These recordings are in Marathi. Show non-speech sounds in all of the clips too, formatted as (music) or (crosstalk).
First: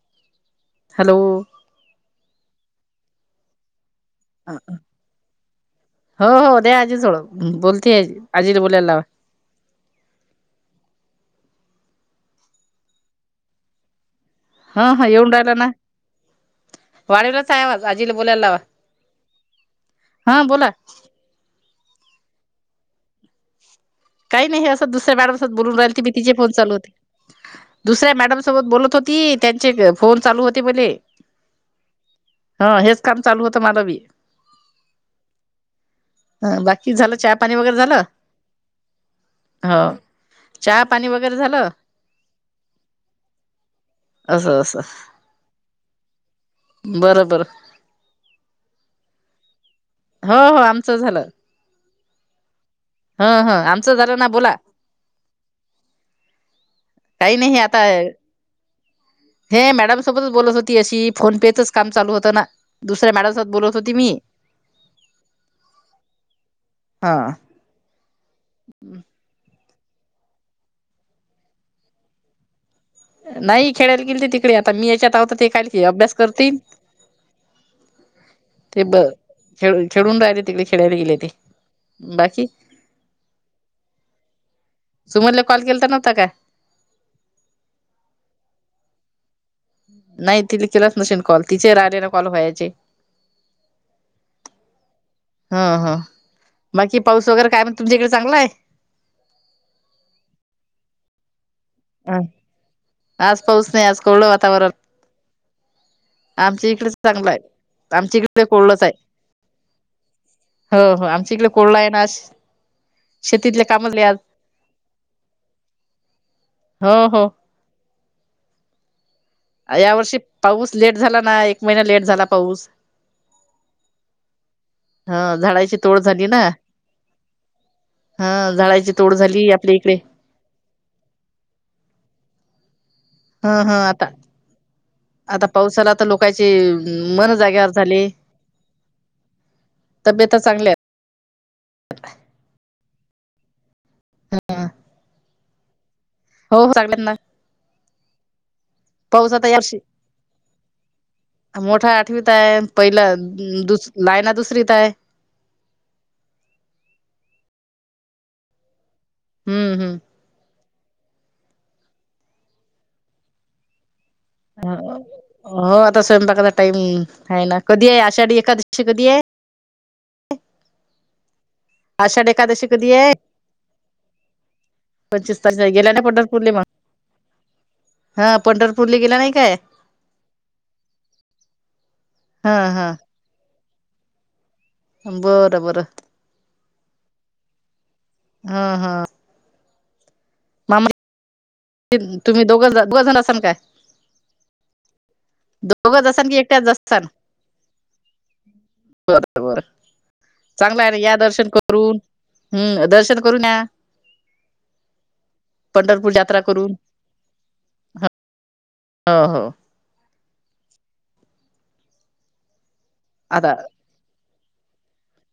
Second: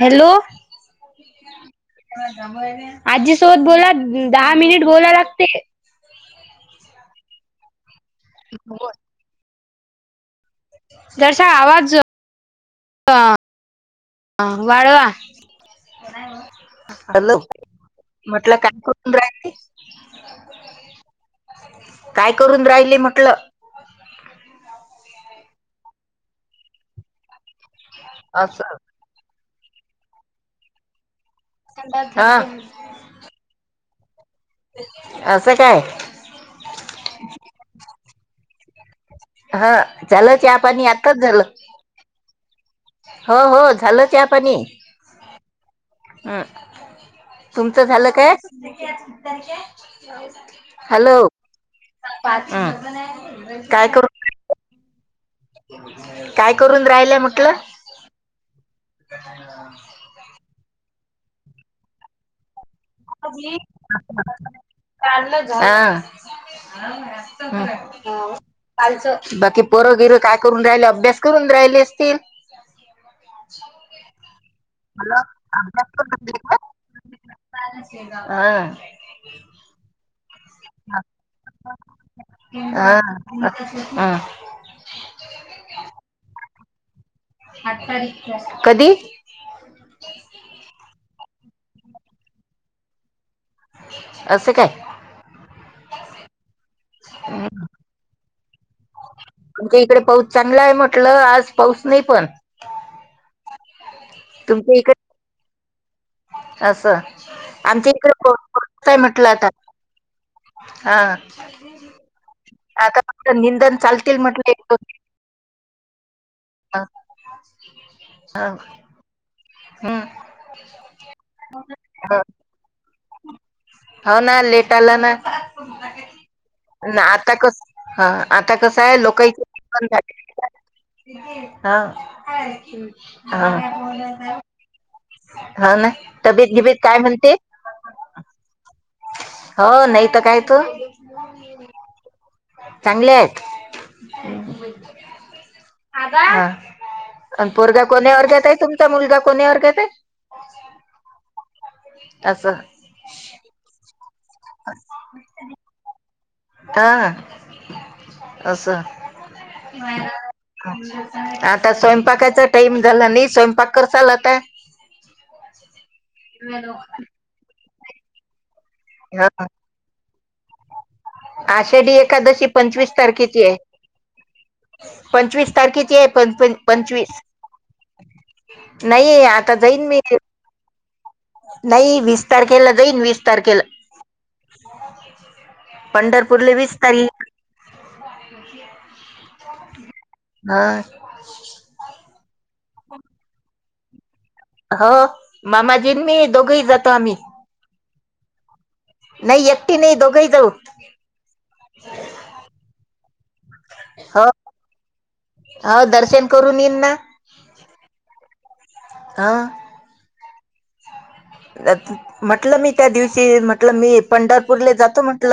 हॅलो हॅलो आजीसोध बोला दहा मिनिट बोला लागते हो हो दे आजी थोडं बोलते आजी बोलायला लावा दर्शक आवाज हा हा हा वाळवा येऊन राहिला ना हॅलो वाढवलाच आहे आवाज आजीला बोलायला म्हटलं लावा काय करून रायते हा, बोला काय करून राहिले? म्हटलं गुरुवालती तिचे फोन चालू होते, दुसऱ्या मॅडम सोबत असं बोलत होती. त्यांचे फोन चालू होते मले, हा हेच काम चालू होतं माझं बी असं काय अ, बाकी झालं, चहा पाणी वगैरे झालं? हा हो झालं चहा पाणी आताच झालं. हो, हो झालं चहा पाणी असं असं हम, बरं बरं तुमचं झालं काय? हो हो आमचं हॅलो हम्म हं, हं, काय आमचं झालं ना करून बोला काय करून राहिलय काही म्हटलं? नाही आता हे मॅडम सोबतच बोलत होती अशी, फोन पेेचच काम चालू होतं ना दुसऱ्या मॅडम सोबत बोलत होती मी आ हा बाकी पोरं, बिरं, काय करून राहिले, अभ्यास करून राहिले असतील. नाही खेळायला गेल ते तिकडे, आता मी याच्यात हॅलो हाव, ते काय करून अभ्यास राहिले का करतील? ते हा ब खेळ खेळून राहिले, तिकडे खेळायला गेले ते बाकी हा, हम सुमनला कॉल केलता नव्हता का? कधी? नाही तिने केलाच नसेन कॉल तिचे राहिले ना कॉल व्हायचे असं, काय? हा, हा, बाकी पाऊस वगैरे काय म्हण तुमच्या इकडे चांगला आहे तुमच्या इकडे पाऊस चांगला आहे म्हटलं, आज पाऊस नाही अ पण आज पाऊस नाही आज कवळ वातावरण तुमच्या इकडे आमच्या इकडेच असं चांगलं आहे आमच्या इकडे कोवळच पाऊस हाय आहे म्हटलं आता हो, हा हो, आमच इकडे कोवळ आहे ना आज आता फक्त शेतीतले निंदन कामच आज चालतील म्हटलं एक दोन हा, हो हो हा या हम्म, वर्षी पाऊस लेट झाला ना, एक महिना लेट हो. झाला पाऊस. हो, ना, लेट आला ना ह झाडाची तोड झाली ना ना आता कसं ह हा आता कसं झाडाची आहे तोड लोक (unintelligible) झाली आपल्या इकडे हा हा, ह ह आता आता हा ना, तबेत बिबेत काय म्हणते? र (unintelligible) झाली हो, नाही तर काय त चांगले आहेत हा, हो हो चांगल्यात ना अन, पोरगा कोण्या वर्ग्यात आहे तुम मुलगा पाऊस आता कोण्या यावर्षी वर्गात हाय? मोठा आठवीत आहे पहिला दुस लायना दुसरीत आहे. हा, असं हम्म, हम्म आता स्वयंपाकाचा टाइम झाला नाही स्वयंपाक करचाल हो आता स्वयंपाकाचा टाइम आहे ना, कधी आहे आषाढी एखाद हा आषाढी एकादशी पंचवीस तारखेची आहे. पंचवीस तारीख गेला तारखेची नाही आहे पंढरपूरले मग पंचवीस हा पंढरपूरले गेला नाही आता काय जाईन मी नाही, वीस हा तारखेला हा जाईन, वीस तारखेला बरं बरं पंढरपूरले वीस तारीख हा हा हा मामा तुम्ही दोघ दोघ जण असाल काय हो मामाजीन मी दोघंही जातो आम्ही हम् नाही बरोबर एकटी नाही दोघही जाऊ चांगला आहे ना या दर्शन करून हम्म दर्शन करून या हो हो पंढरपूर दर्शन यात्रा करून करून येईन ना हा ह हा हो म्हटलं मी त्या दिवशी, आता म्हटलं मी पंढर पुरले जातो म्हंटल,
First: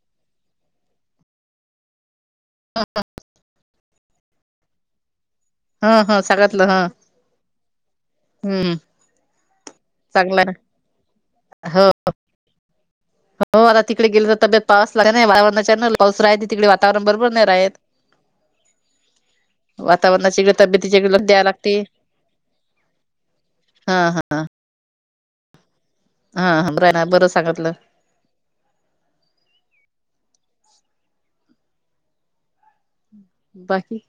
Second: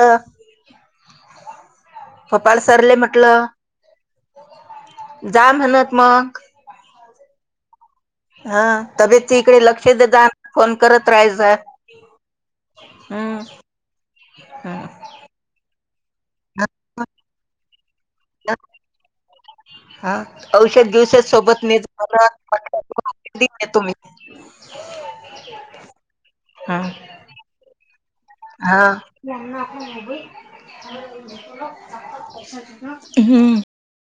गोपाळ सरले म्हटलं, जा म्हणत ह ह मग. सांगितलं ह हा, हम्म तब्येतीकडे लक्ष देत जा चांगलं आहे फोन करत राहायत जा. हो आता तिकडे गेले तर तब्येत हम्म पाऊस लागला नाही वातावरणा पाऊस राह तिकडे वातावरण बरोबर नाही राहत हा वातावरणाची इकडे औषध तब्येतीच्या इकडे दिवसे लक्ष द्यायला सोबत लागते मे मलाट हो तुम्ही हा हा हा रा ना बरं सांगतलं हा हम्म बाकी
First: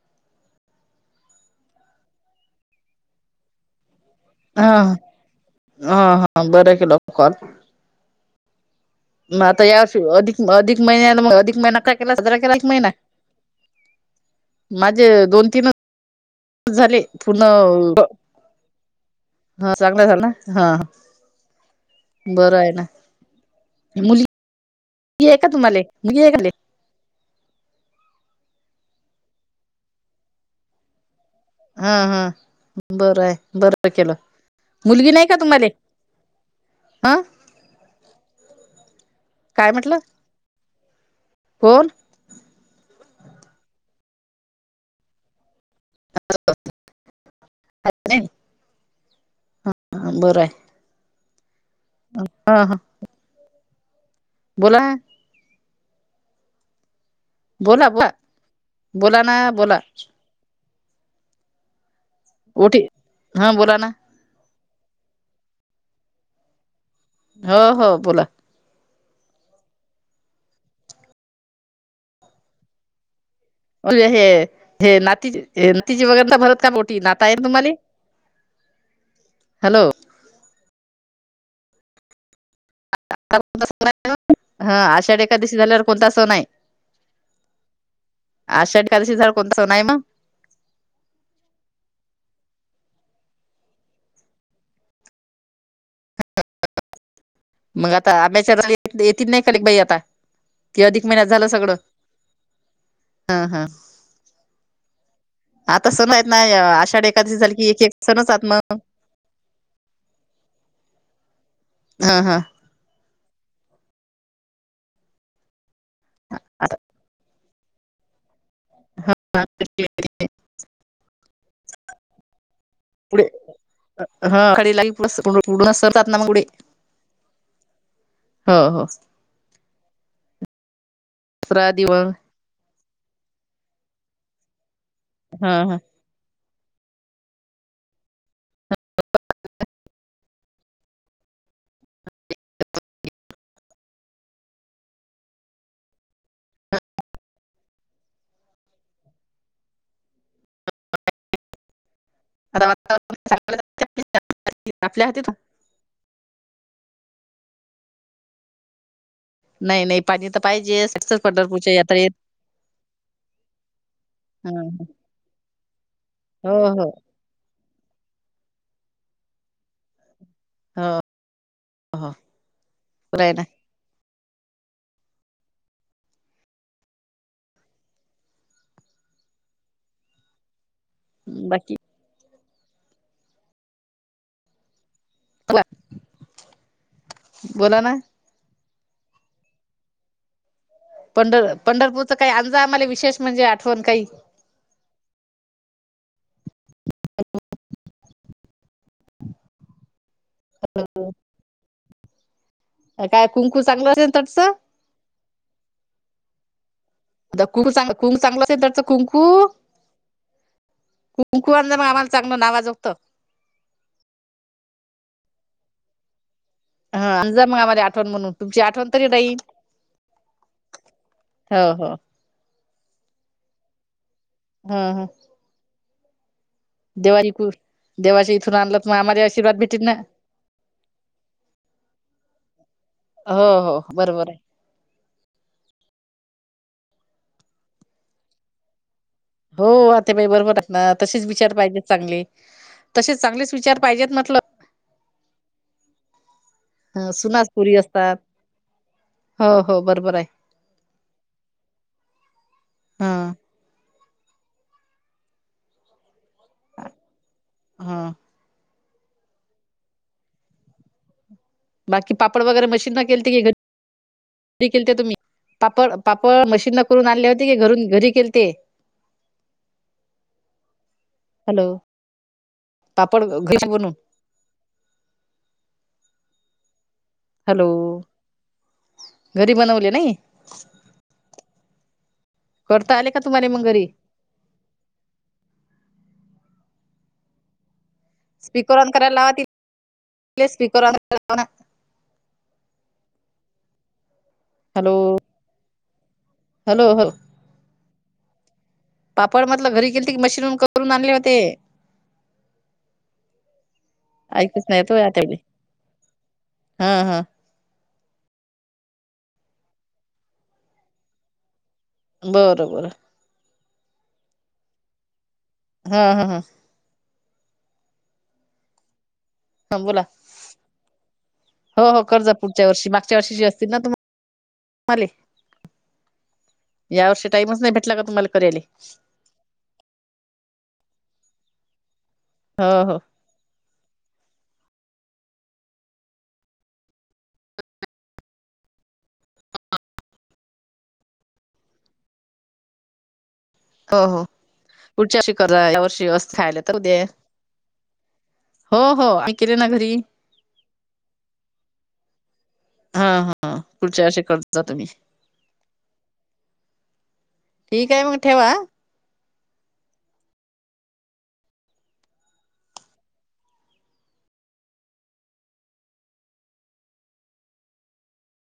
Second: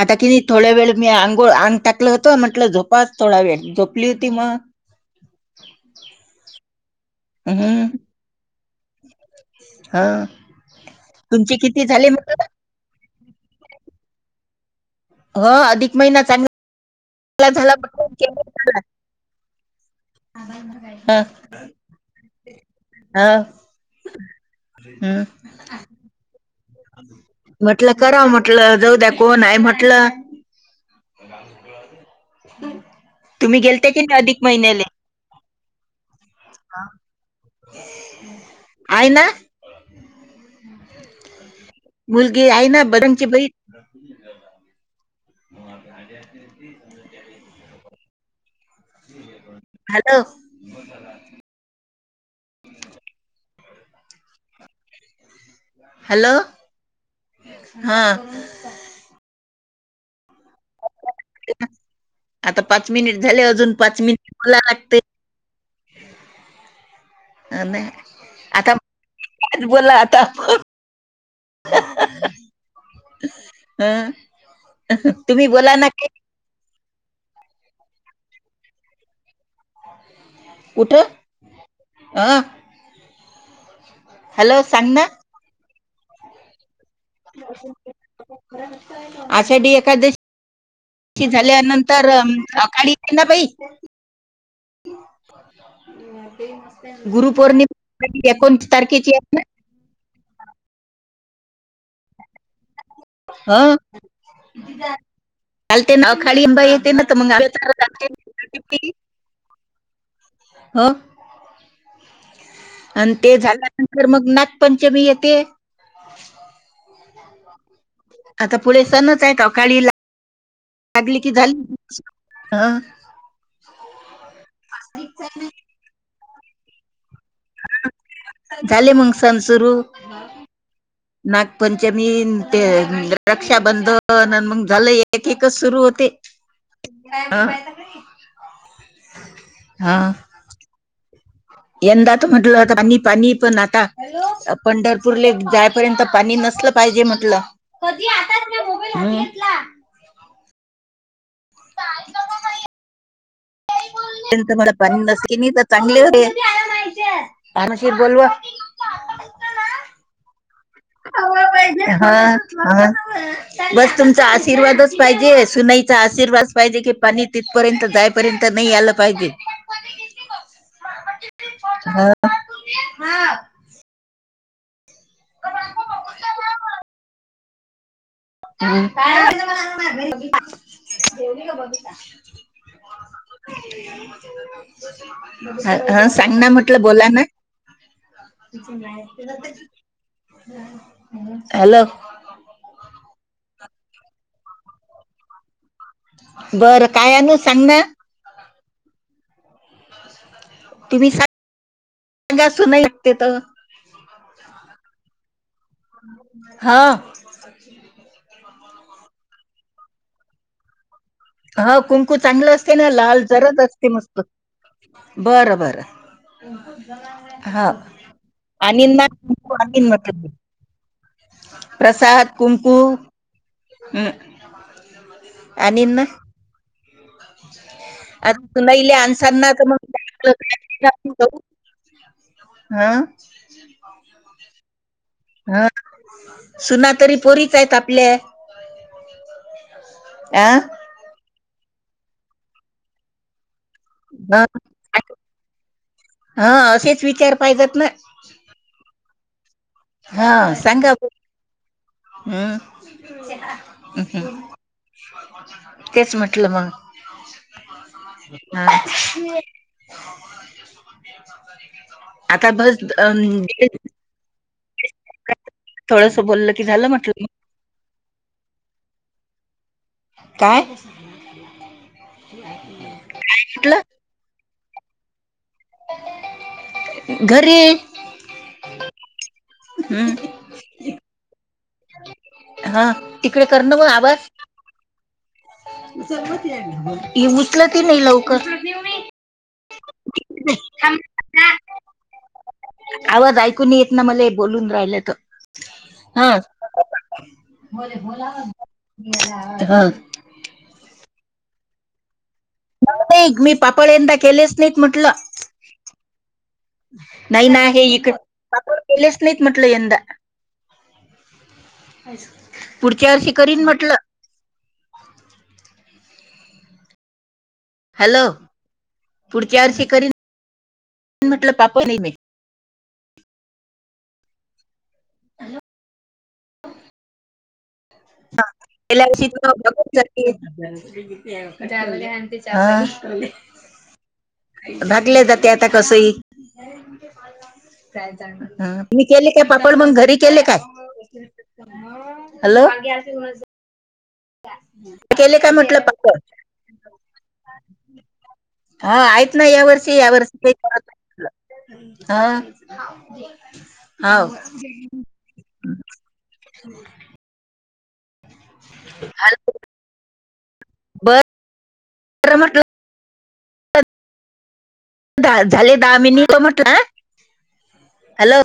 आता कि नाही थोड्या वेळ मी अंघोळ आंग टाकलं होतं म्हटलं झोपाच थोडा वेळ झो हा हा हा बर केलं कॉल हम् मग आता या वर्षी हा अधिक अधिक महिन्याला मग तुमची अधिक महिना किती काय झाले केला म साजरा केला एक महिना माझे दोन तीन झाले झाल ब के हा चांगलं झाल ना हा बरं आहे ना ह मुली हम्म आहे का तुम्हाला मुली आहे काले म्हटलं कराव म्हटलं, जाऊ द्या कोण आहे म्हटलं. हा हा, बरं आहे तुम्ही बर गेलते की केलं नाही अधिक मुलगी नाही का तुम्हाला? आ, आहे ना. काय म्हटलं कोण मुलगी आहे ना, बरंगची बही (unintelligible) (unintelligible) हॅलो! बरं आहे (unintelligible) बोला. हॅलो! बोला हा बोला, बोला ना बोला आता ओटी पाच मिनिट झाले, हा अजून बोला ना पाच मिनिट बोला लागते. (unintelligible) हो हो बोला. काय बोला आता? अ हं, हे हे नाती तुम्ही बोला ना नातीजी काही वगैर भरत का पोटी, नाता आहेत का तुम्हाला? हॅलो कुठं? आ (unintelligible) ह सांग ना आषाढी एकादशी झाल्यावर कोणता सण आहे? आषाढ एकादशी झाल्यावर कोणता आषाढी सण आहे मग एकादशी कि झाल्यानंतर (unintelligible) ना बाई ते मस्त मग आता आब्याच्या आहे ना (unintelligible) की अधिक एक महिन्यात झालं सगळं. हा. आता आलते सण ना, आहेत खाली एक बाई येते ना आषाढ तर मग एकादशी झाली की एक एक सणच आत मग (unintelligible) हा. हा हा. आणि ते झाल्यानंतर मग नागपंचमी येते. आता आता पुढे सणाचा एक अवकाळी ला लागली झाली की पुढे हा (unintelligible) पुढे हो हो झाले मग सण सुरू. दसरा नागपंचमी दिवस ते रक्षाबंधन मग झालं एक ह एकच ह सुरु होते. ह हा. (unintelligible) असलं पाहिजे म्हंटलं, कधी आताच ना मोबाईल हात घेतला, हम (unintelligible) (unintelligible) (unintelligible) आपल्या हाती तर चांगले होते. (unintelligible) नाही नाही पाणी हा (unintelligible) हा, बस तुमचा हो आशीर्वादच पाहिजे, सुनाईचा आशीर्वाद पाहि हिजे हो की पाणी तिथपर्यंत जायपर्यंत नाही आला पाहिजे. (unintelligible) हा हो बरय हा. ना हम (unintelligible) जेवली का बाकी बबिता? (unintelligible) ह हा सांग ना म्हटलं, बोला ना. बोला ना (unintelligible) पंढ हॅलो पंढरपूरचं काय आजचं आम्हाला विशेष म्हणजे आठवण काही बरं काय आणू सांग ना? तुम्ही सां (unintelligible) हा (unintelligible) हा मग आम्हाला कुंकू चांगलं असते ना नावाजोगतं लाल जरद असते मस्त बरं बरं. (unintelligible) ह जा मग आम्हाला आठवण म्हणून तुमची आठवण तरी राहील हो हो प्रसाद कुंकु हम्. ह ह. (unintelligible) देवाशी आता इथून आणलं सुनाईले म आम्हाला आणसांना आशीर्वाद तर मग भेटीन ना. काय आपलं काय देणार तू जाऊ? हं हो हो बरोबर आहे. हा सुना तरी पोरीच आहेत आपल्या. हो आत्याबाई आ बरोबर आहे ना तसेच विचार पाहिजेत चांगले तसेच चांगलेच विचार पाहिजे म्हटलं. हं हा असेच ह विचार सुनाच पोरी पाहिजेत ना असतात. हो हो बरोबर आहे हा सांगा. ह (unintelligible) ह (unintelligible) बाकी (unintelligible) पापड आता वगैरे बस मशीन न अं केलते की घरी बोललं की झालं (unintelligible) म्हटलं (unintelligible) काय? हॅलो पापड घीस म्हटलं बनू. घरी. हॅलो घरी बनवले नाही. हं. हा करता आले का तिकडे तुम्हाला कर ना घरी मग आभज. उचलत ही नाही लवकर. स्पीकरन. आवाज ऐकून येत ना मले बोलून हॅलो राहिलं त. हॅलो हो बोले बोला पापड मटलं घरी गेले त मशीनून करून आणले होते नाही मी पापळ यंदा केलेच ऐकच नाहीत नाही येत म्हटलं आता हा हा नाही ना हे इक पापड केलेच नाहीत म्हटलं यंदा बरं बरं पुढच्या वर्षी करीन म्हटलं हा हा हा. हॅलो! पुढच्या हा वर्षी बोला करीन म्हटलं पापड नाही मे. च्या वर्षी असती ना त या वर्षी टाईमच नाही भेट. हा पाहिल्या हो हो त भागले जाते आता कसही. मी केले काय पापड मंग घरी केले काय? हॅलो अ. हो हो पुढच्या वर्षी केले काय करा म्हटलं या वर्षी पक्क. असं खायला तर उद्या हो हा हो आम्ही आहेत ना केले या घरी वर्षी या वर्षी काहीत. हा हा हा पुढच्या ह. वर्षी करता तुम्ही हो. ठीक आहे मग ठेवा. बर. तर म्हट झाले दहा मिनिट म्हटलं हॅलो